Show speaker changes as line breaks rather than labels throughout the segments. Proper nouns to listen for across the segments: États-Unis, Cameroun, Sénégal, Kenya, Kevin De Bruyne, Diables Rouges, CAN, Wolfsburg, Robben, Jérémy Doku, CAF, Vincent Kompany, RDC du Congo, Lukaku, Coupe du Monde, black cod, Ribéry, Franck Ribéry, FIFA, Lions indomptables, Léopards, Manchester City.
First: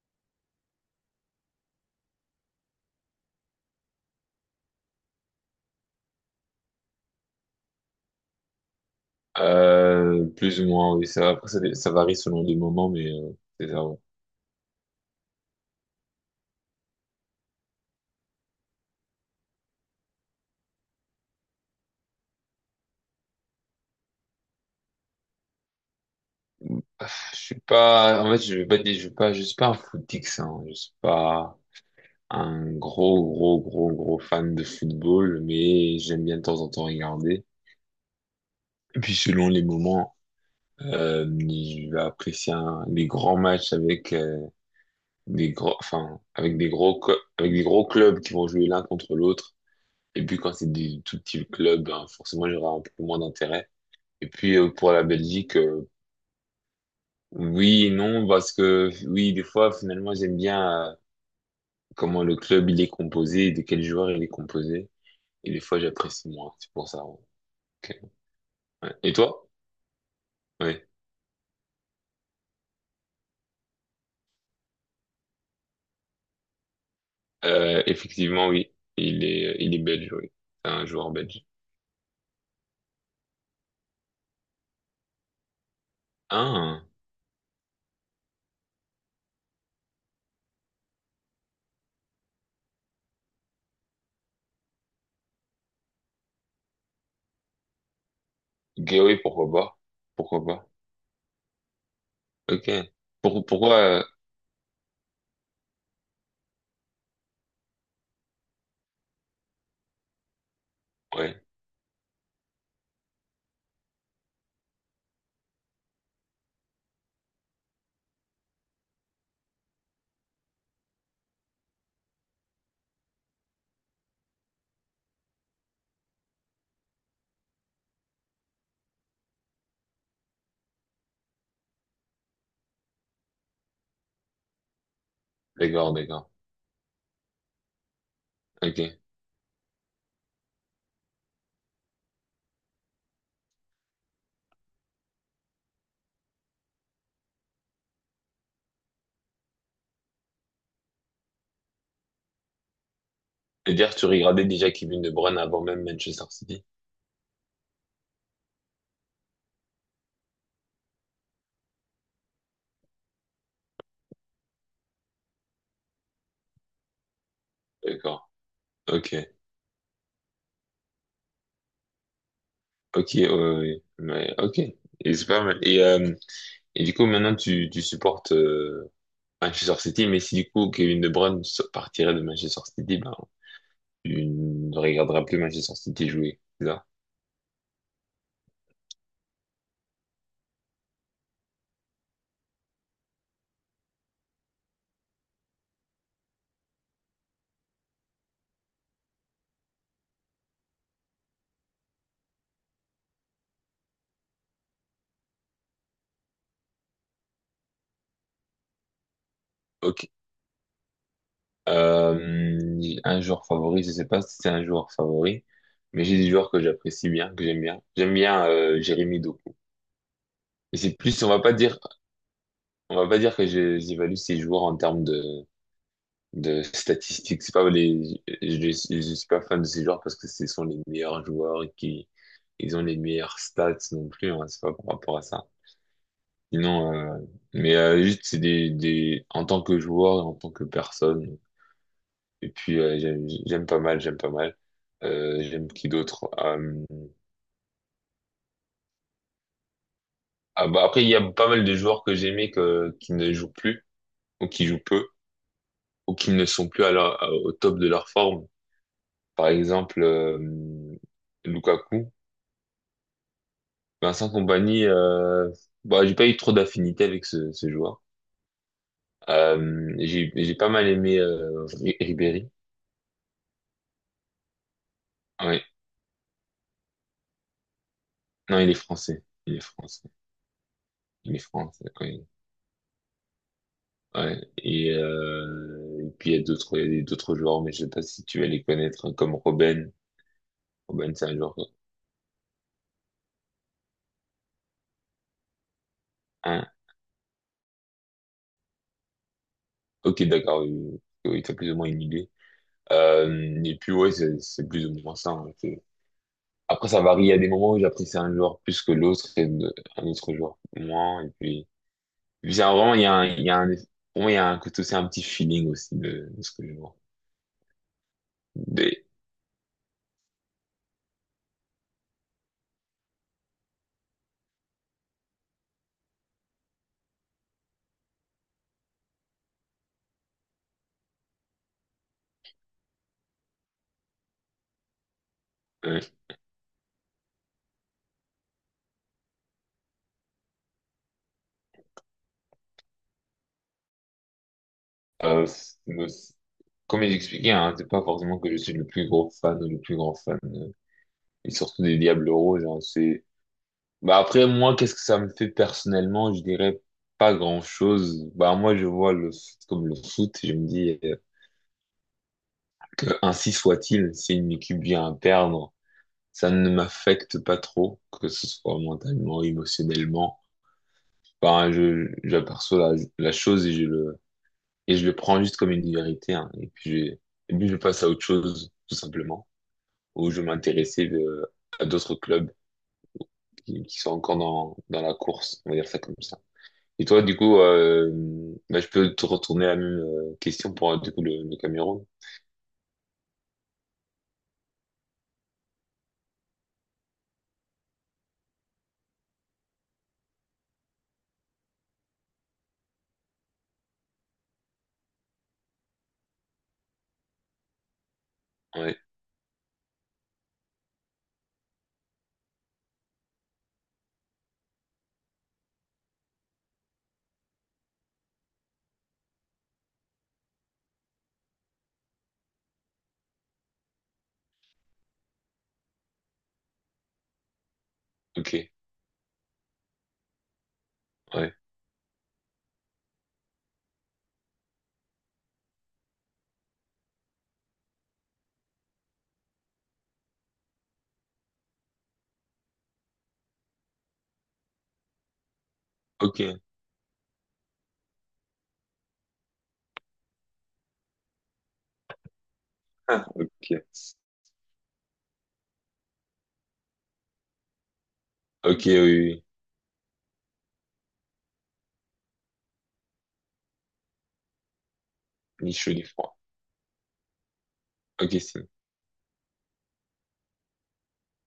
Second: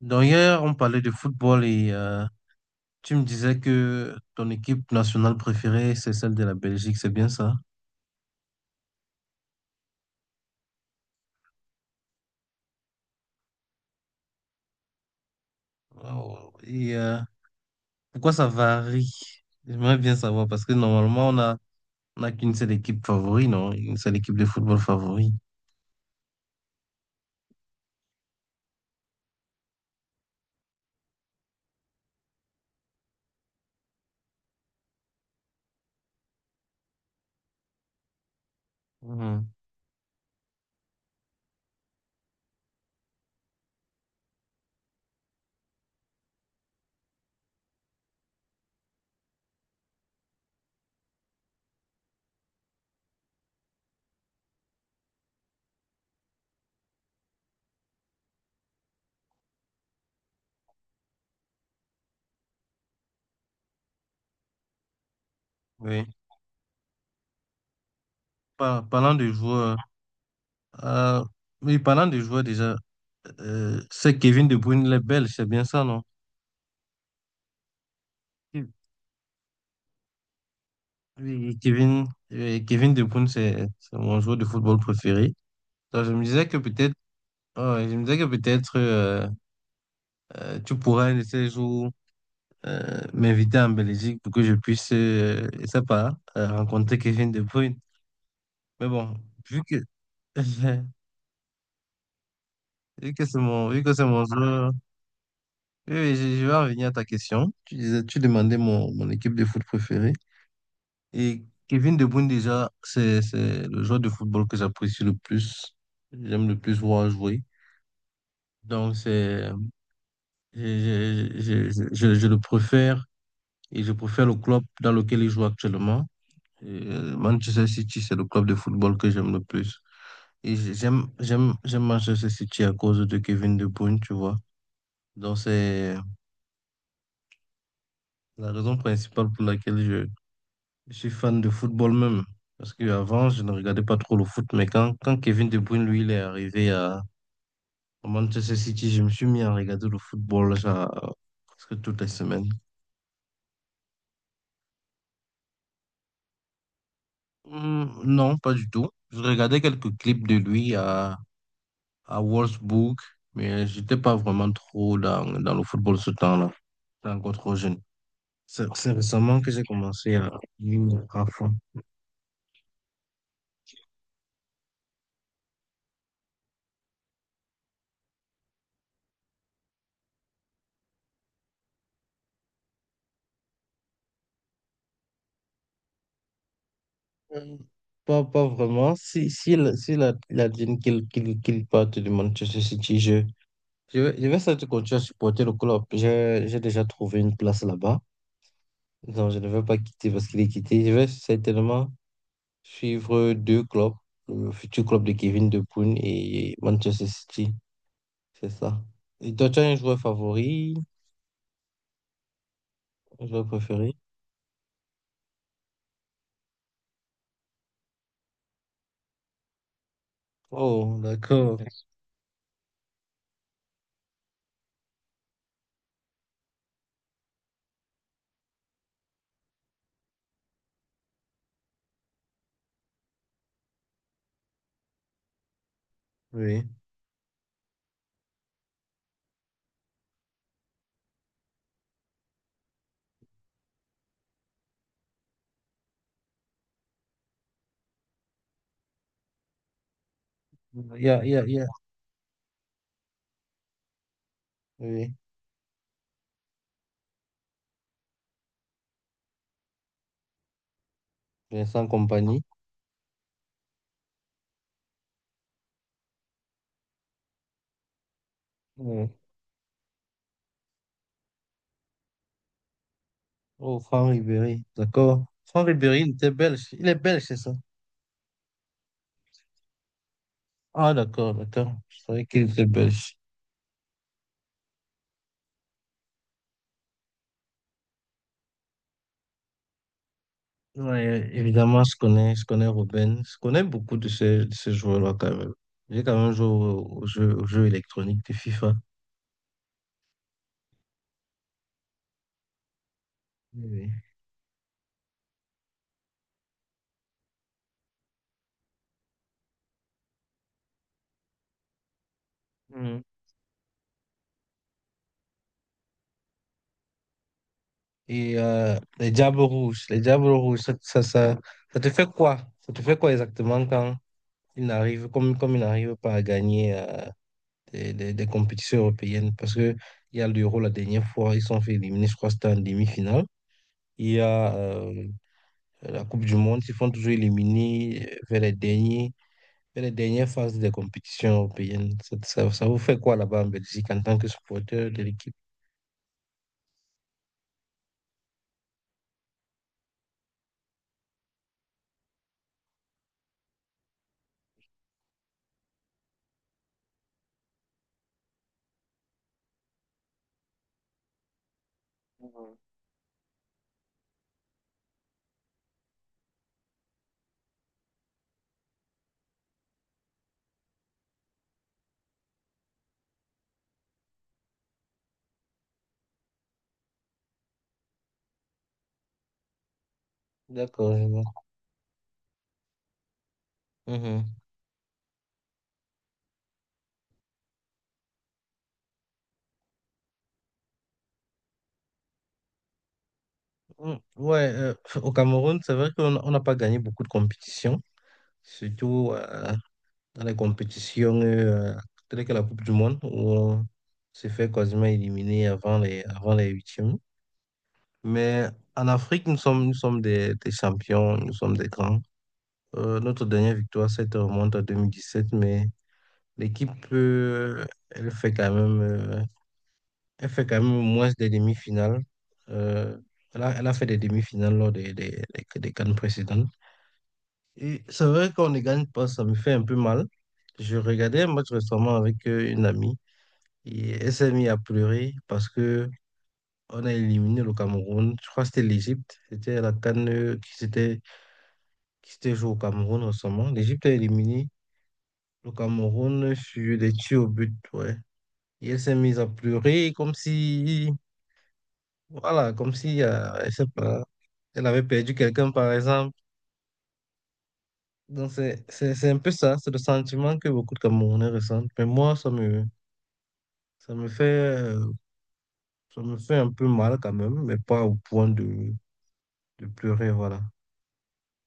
Donc hier, on parlait de football et tu me disais que ton équipe nationale préférée, c'est celle de la Belgique, c'est bien ça?
Plus ou moins, oui. Ça, après, ça varie selon les moments, mais c'est ça. Ouais.
Wow. Et pourquoi ça varie? J'aimerais bien savoir parce que normalement, on a qu'une seule équipe favori, non? Une seule équipe de football favori.
Ah, je suis pas. En fait, je vais pas dire, je suis pas un footix, hein. Je suis pas un gros, gros, gros, gros fan de football, mais j'aime bien de temps en temps regarder. Et puis selon
Mhm.
les moments, je vais apprécier des grands matchs avec des gros, enfin, avec des gros clubs qui vont jouer l'un contre l'autre. Et puis quand c'est des tout petits clubs, ben, forcément, j'aurai un peu moins d'intérêt. Et puis pour la Belgique, oui et non, parce que oui, des fois, finalement, j'aime bien comment le club il est composé, de quels joueurs il est composé. Et des fois,
Oui.
j'apprécie moins, c'est pour ça. Ouais. Ok. Ouais. Et
Parlant de
toi?
joueurs,
Oui.
euh, oui, parlant de joueurs déjà, c'est Kevin De Bruyne, le Belge, c'est bien ça, non?
Effectivement,
Oui,
oui. Il est belge, oui. C'est un joueur belge.
oui, Kevin, Kevin De Bruyne, c'est mon joueur de football préféré. Donc, je me disais que
Ah,
peut-être, ouais, je me disais que peut-être tu pourrais un de ces jours m'inviter en Belgique pour que je puisse, je sais pas, rencontrer Kevin De Bruyne. Mais
ok,
bon,
oui, pourquoi
vu que,
pas? Pourquoi pas? Ok. Pourquoi?
vu que c'est mon joueur. Oui, oui, je vais revenir à ta question. Tu disais, tu demandais mon équipe de foot préférée.
Ouais,
Et Kevin De Bruyne, déjà, c'est le joueur de football que j'apprécie le plus. J'aime le plus voir jouer. Donc, c'est, je, je, je le préfère et je préfère le club dans lequel il joue actuellement. Manchester City, c'est le club de football que j'aime le plus. Et j'aime Manchester City à cause de Kevin De Bruyne, tu vois. Donc,
d'accord,
c'est
d'accord.
la raison
Ok.
principale pour laquelle je suis fan de football même. Parce qu'avant, je ne regardais pas trop le foot. Mais quand Kevin De Bruyne, lui, il est arrivé à Manchester City, je me suis mis à regarder le football genre, presque toutes les semaines.
C'est-à-dire, tu regardais déjà Kevin De Bruyne avant même Manchester City?
Hmm, non, pas du tout. Je regardais quelques clips de lui à Wolfsburg. Mais j'étais pas vraiment trop dans le football ce temps-là. J'étais encore trop jeune.
D'accord.
C'est
Ok.
récemment que j'ai commencé à m'y mettre à fond.
Ok, ouais, ouais, ouais. Ok, et c'est pas mal. Et du coup, maintenant, tu supportes Manchester City, mais si du coup Kevin De Bruyne partirait de Manchester City, ben, tu ne regarderas plus Manchester City jouer, c'est ça?
Euh, Pas, pas vraiment. Si, si, il a dit qu'il parte du Manchester City, je vais surtout continuer à supporter le club. J'ai déjà trouvé une place là-bas. Non, je ne vais pas quitter parce qu'il est quitté. Je vais certainement suivre deux clubs, le futur club de Kevin De Bruyne et Manchester City. C'est ça. Et toi, tu as un joueur
Ok.
favori,
Euh, un
un
joueur
joueur
favori, je
préféré?
sais pas si c'est un joueur favori, mais j'ai des joueurs que j'apprécie bien, que j'aime bien. J'aime bien Jérémy Doku. Et c'est
Oh,
plus, on va pas
d'accord.
dire, que j'évalue ces joueurs en termes de statistiques. C'est pas les, je suis pas fan de ces joueurs parce que ce sont les meilleurs joueurs et qui, ils ont les meilleures stats non plus. Hein, c'est pas par rapport à ça.
Oui.
Sinon, mais juste c'est des, en tant que joueur, et en tant que personne. Et puis j'aime pas mal, j'aime pas mal. J'aime qui d'autre? Ah, bah,
Il
après
y
il y
a, il
a
y a,
pas
il y
mal
a-
de joueurs que j'aimais que qui ne jouent plus ou qui jouent peu
Oui,
ou qui ne sont plus à leur- au top de leur forme. Par exemple,
Vincent
Lukaku.
Kompany.
Vincent Compagnie, bah, j'ai pas eu trop d'affinité avec ce joueur. J'ai pas mal aimé Ribéry.
Oh, Franck Ribéry, d'accord.
Ouais.
Franck Ribéry, il était belge. Il est belge, c'est ça?
Non, il est français. Il est français.
Ah, d'accord,
Il est
d'accord.
français.
Je savais
Oui.
qu'il était belge.
Ouais. Et puis il y a d'autres joueurs, mais je sais pas si tu vas les connaître, hein, comme Robben. Robben, c'est
Ouais,
un joueur.
évidemment, je connais Robben. Je connais beaucoup de ces joueurs-là, quand même. J'ai quand même joué
Hein.
au jeu électronique de FIFA.
Ok, d'accord. Oui, oui, t'as plus ou moins une idée. Et
Oui.
puis ouais, c'est plus ou moins ça, hein. Après, ça varie. Il y a des moments où j'apprécie un joueur plus que l'autre et un autre joueur moins. Et puis, bizarre,
Oui.
vraiment, il
Mhm.
y a un, il y a un, pour moi, il y a un côté aussi, un petit feeling aussi de ce que je vois.
Et
Des,
les Diables Rouges, ça te fait quoi? Ça te fait quoi exactement quand comme ils n'arrivent pas à gagner des compétitions européennes parce que il y a l'Euro la dernière fois, ils sont fait éliminer, je crois que c'était en demi-finale. Il y a la
ouais.
Coupe du Monde, ils font toujours éliminer vers les derniers, vers les dernières phases des compétitions européennes. Ça vous fait quoi là-bas en Belgique en tant que supporter de l'équipe?
Euh, c'est- Comme j'expliquais, hein, c'est pas forcément que je suis le plus gros fan ou le plus grand fan, et surtout des Diables Rouges, hein, bah, après, moi, qu'est-ce que ça me fait personnellement? Je dirais pas grand-chose. Bah, moi, je vois le foot comme le foot, je me dis, que ainsi soit-il, si une équipe vient à perdre, ça ne m'affecte pas trop, que ce soit mentalement, émotionnellement. Enfin, j'aperçois la chose et et je le prends juste comme une vérité, hein. Et puis, je passe à autre chose, tout simplement, où je
D'accord, je
m'intéressais
vois.
à d'autres clubs qui sont
Mhm.
encore dans la course, on va dire ça comme ça. Et toi, du coup, bah, je peux te retourner la même question pour, du coup, le Cameroun?
Mm, ouais, au Cameroun, c'est vrai qu'on on n'a pas gagné beaucoup de compétitions, surtout dans les compétitions, telles que la Coupe du Monde, où on se fait quasiment éliminer avant les huitièmes. Mais en
Ouais,
Afrique, nous sommes des champions, nous sommes des grands. Notre dernière victoire, ça te remonte à 2017 mais l'équipe, elle fait quand même moins des demi-finales. Euh, elle a fait des demi-finales lors des CAN précédentes. Et c'est vrai qu'on
ok,
ne gagne pas, ça me fait un peu mal. Je regardais un match
ouais,
récemment avec une amie. Et elle s'est mise à pleurer parce que on a éliminé le Cameroun. Je crois que c'était l'Égypte. C'était la CAN qui s'était qui s'était jouée au Cameroun récemment. L'Égypte a éliminé le Cameroun
ok,
sur des tirs au but. Ouais. Et elle s'est mise à pleurer comme si, voilà, comme si,
ah,
elle sait
ok,
pas, elle avait perdu quelqu'un, par exemple. Donc,
ok, oui,
c'est un peu
oui,
ça. C'est le sentiment que beaucoup de Camerounais ressentent. Mais moi, ça me fait, euh,
ni chaud
ça
ni
me
froid.
fait un peu mal quand même, mais pas au point
Ok, c'est
de pleurer. Voilà.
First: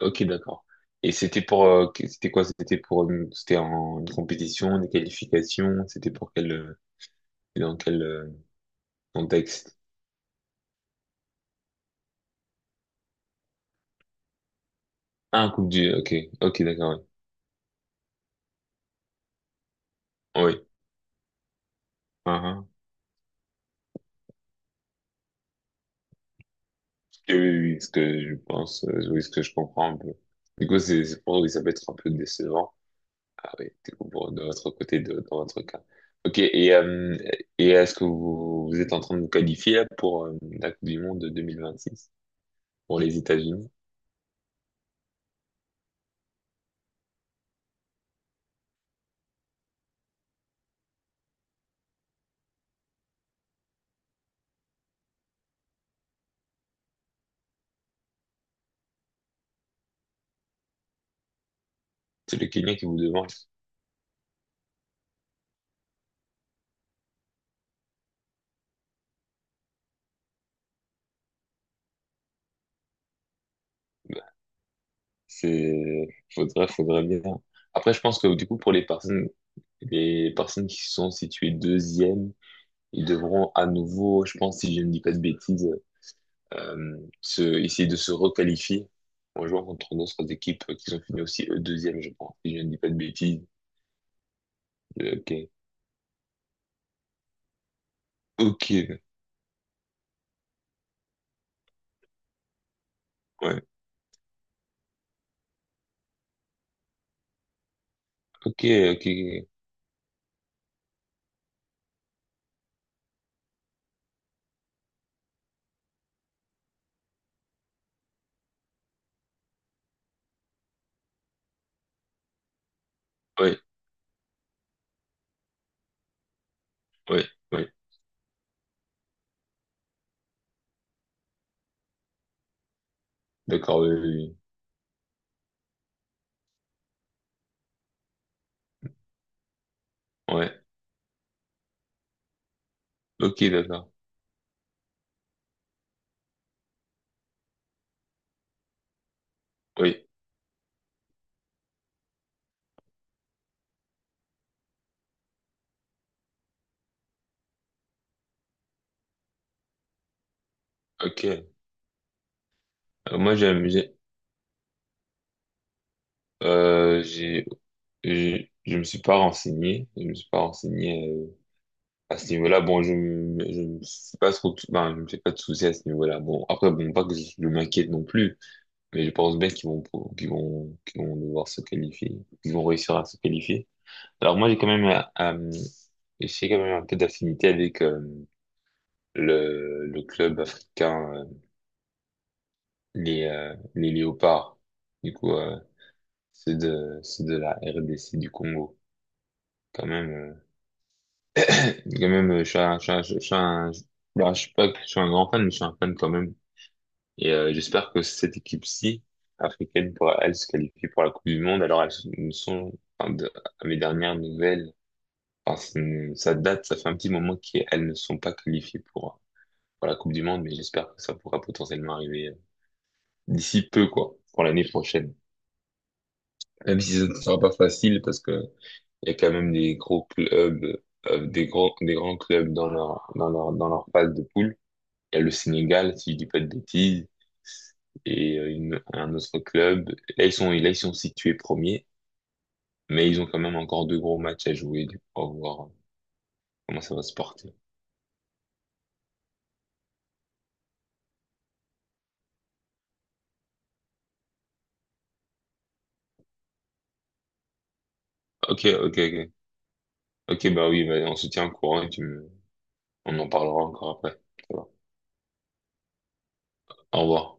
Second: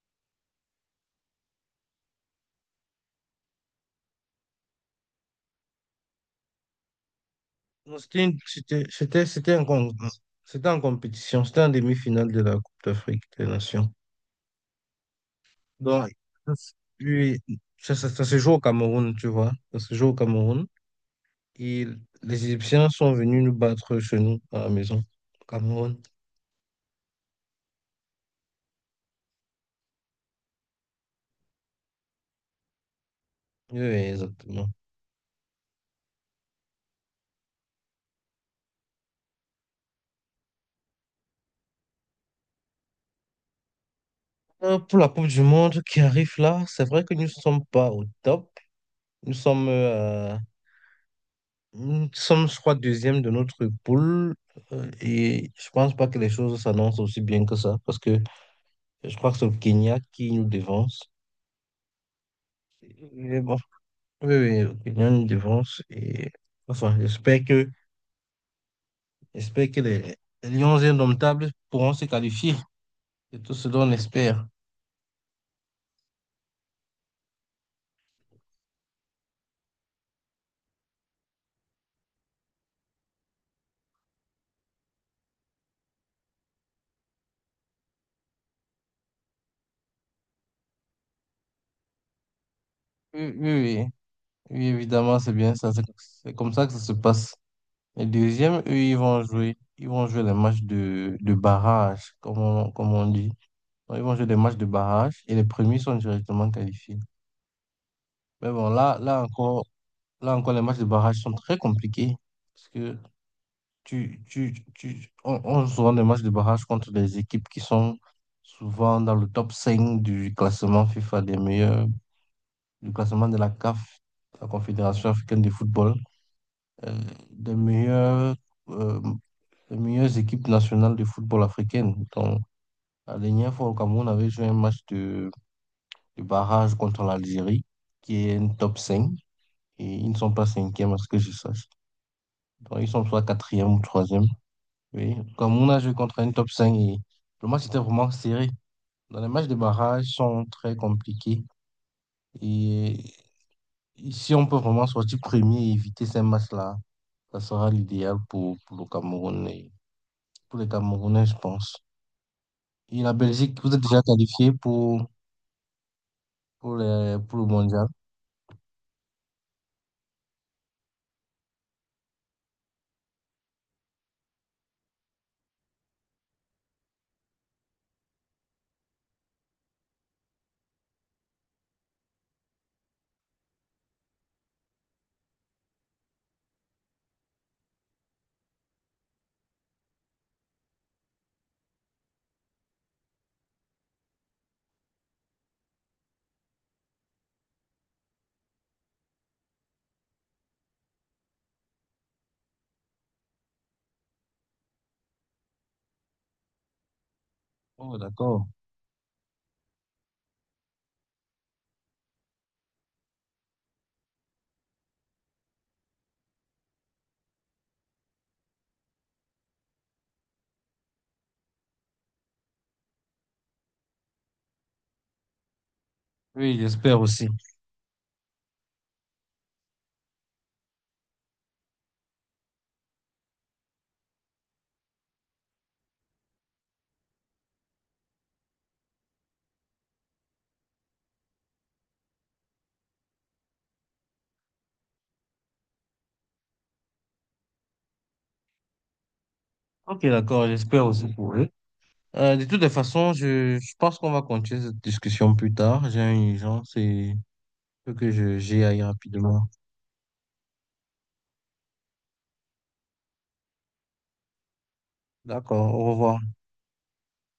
ok, d'accord. Et c'était pour, c'était quoi? C'était pour, c'était en une compétition, des qualifications. C'était dans
Non,
quel
C'était une- c'était, c'était, c'était un
contexte?
con- c'était en compétition, c'était en demi-finale de la Coupe d'Afrique des Nations.
Ah,
Donc,
ok, ok, d'accord.
puis, ça se joue au Cameroun, tu vois. Ça se joue au
Oui. Oui.
Cameroun. Et
Ah,
les
ah.
Égyptiens sont venus nous battre chez nous, à la maison, au Cameroun.
Oui, oui, oui, ce que je pense, oui, ce que je comprends un peu. Du coup, c'est pour oui, ça peut être un peu décevant. Ah oui,
Oui, oui,
du coup, de
exactement.
votre côté, dans votre cas. Ok, et est-ce que vous, vous êtes en train de vous qualifier là, pour la Coupe du Monde de six pour les États-Unis?
Pour la Coupe du Monde qui arrive là, c'est vrai que nous ne sommes pas au top. Nous sommes, euh, nous sommes, je crois, deuxième de notre poule. Et je pense pas que les choses s'annoncent aussi bien que ça, parce que je crois que c'est le Kenya qui nous devance.
C'est le Kenya qui vous demande.
Mais bon, oui, oui, le Kenya nous devance. Et enfin, j'espère que les Lions indomptables pourront se qualifier. C'est tout ce dont on espère.
C'est, Faudrait, faudrait bien. Après, je pense que du coup, pour les personnes qui sont situées deuxième, ils devront à nouveau, je pense, si je ne dis pas de bêtises, essayer de se requalifier en jouant contre d'autres équipes qui sont finies aussi eux, deuxième, je pense, si je ne dis pas de
Oui,
bêtises.
oui, oui. Oui, évidemment, c'est
Ok.
bien ça. C'est comme ça que ça se passe. Les deuxièmes,
Ok.
eux, ils vont jouer. Ils vont jouer les matchs de barrage, comme on dit.
Ouais.
Donc, ils vont jouer des matchs de barrage et les premiers sont directement qualifiés. Mais
Ok,
bon,
ok.
là encore, les matchs de barrage sont très compliqués. Parce que on joue souvent des matchs de barrage contre des équipes qui sont souvent dans le top 5 du classement FIFA des meilleurs, du classement de la
Ouais,
CAF, la Confédération africaine de football, euh,
ouais,
des
ouais.
meilleurs, euh, des meilleures équipes nationales de football africaine. Donc, la dernière fois au
D'accord, oui,
Cameroun, on avait
oui,
joué un match de barrage contre l'Algérie, qui est un top 5 et ils ne sont
oui.
pas
Ouais.
cinquième à ce que je sache. Donc, ils sont soit
Ok,
quatrième ou
d'accord.
troisième. Oui, comme on a joué contre un top 5 et le match était vraiment serré. Dans les matchs de barrage
Oui.
sont très compliqués. Et si on peut vraiment sortir premier et éviter ces matchs-là, ça sera l'idéal pour le Cameroun et pour les
Ok.
Camerounais, je pense. Et la
Moi,
Belgique, vous êtes déjà qualifié pour le
j'ai.
mondial.
Je me suis pas renseigné, à ce niveau-là. Bon, je me suis pas trop, ben, je me fais pas de soucis à ce niveau-là. Bon, après, bon, pas que je m'inquiète non plus, mais je pense bien qu'ils vont devoir se qualifier, qu'ils vont réussir à se qualifier. Alors moi, j'ai quand même un peu d'affinité avec le club africain, les Léopards. Du coup, c'est de la RDC du Congo, quand même. Je suis un, je suis un- je suis un- je- bah, je suis pas, je suis un grand fan, mais je suis un fan quand même. Et j'espère
Oh,
que cette
d'accord.
équipe-ci, africaine, pourra, elle, se qualifier pour la Coupe du Monde. Alors, elles ne sont, enfin, à mes dernières nouvelles, enfin, ça date, ça fait un petit moment qu'elles ne sont pas qualifiées pour la Coupe du Monde, mais j'espère que ça pourra potentiellement arriver d'ici peu, quoi, pour l'année prochaine.
Oui,
Même si
j'espère
ce ne
aussi.
sera pas facile, parce que il y a quand même des gros clubs, des gros, des grands clubs dans leur phase de poule. Il y a le Sénégal, si je dis pas de bêtises, et un autre club. Là, ils sont situés premiers, mais ils ont quand même encore deux gros matchs à jouer. Du coup, on va voir comment ça va se porter.
Ok, d'accord, j'espère aussi pour eux. De toutes les façons, je pense qu'on va continuer cette discussion plus tard. J'ai une urgence et il faut que je
Ok,
j'y aille
ok, ok.
rapidement.
Ok, bah oui, bah, on se tient au courant et tu me... on en parlera encore après. Ça va.
D'accord, au revoir.
Au revoir.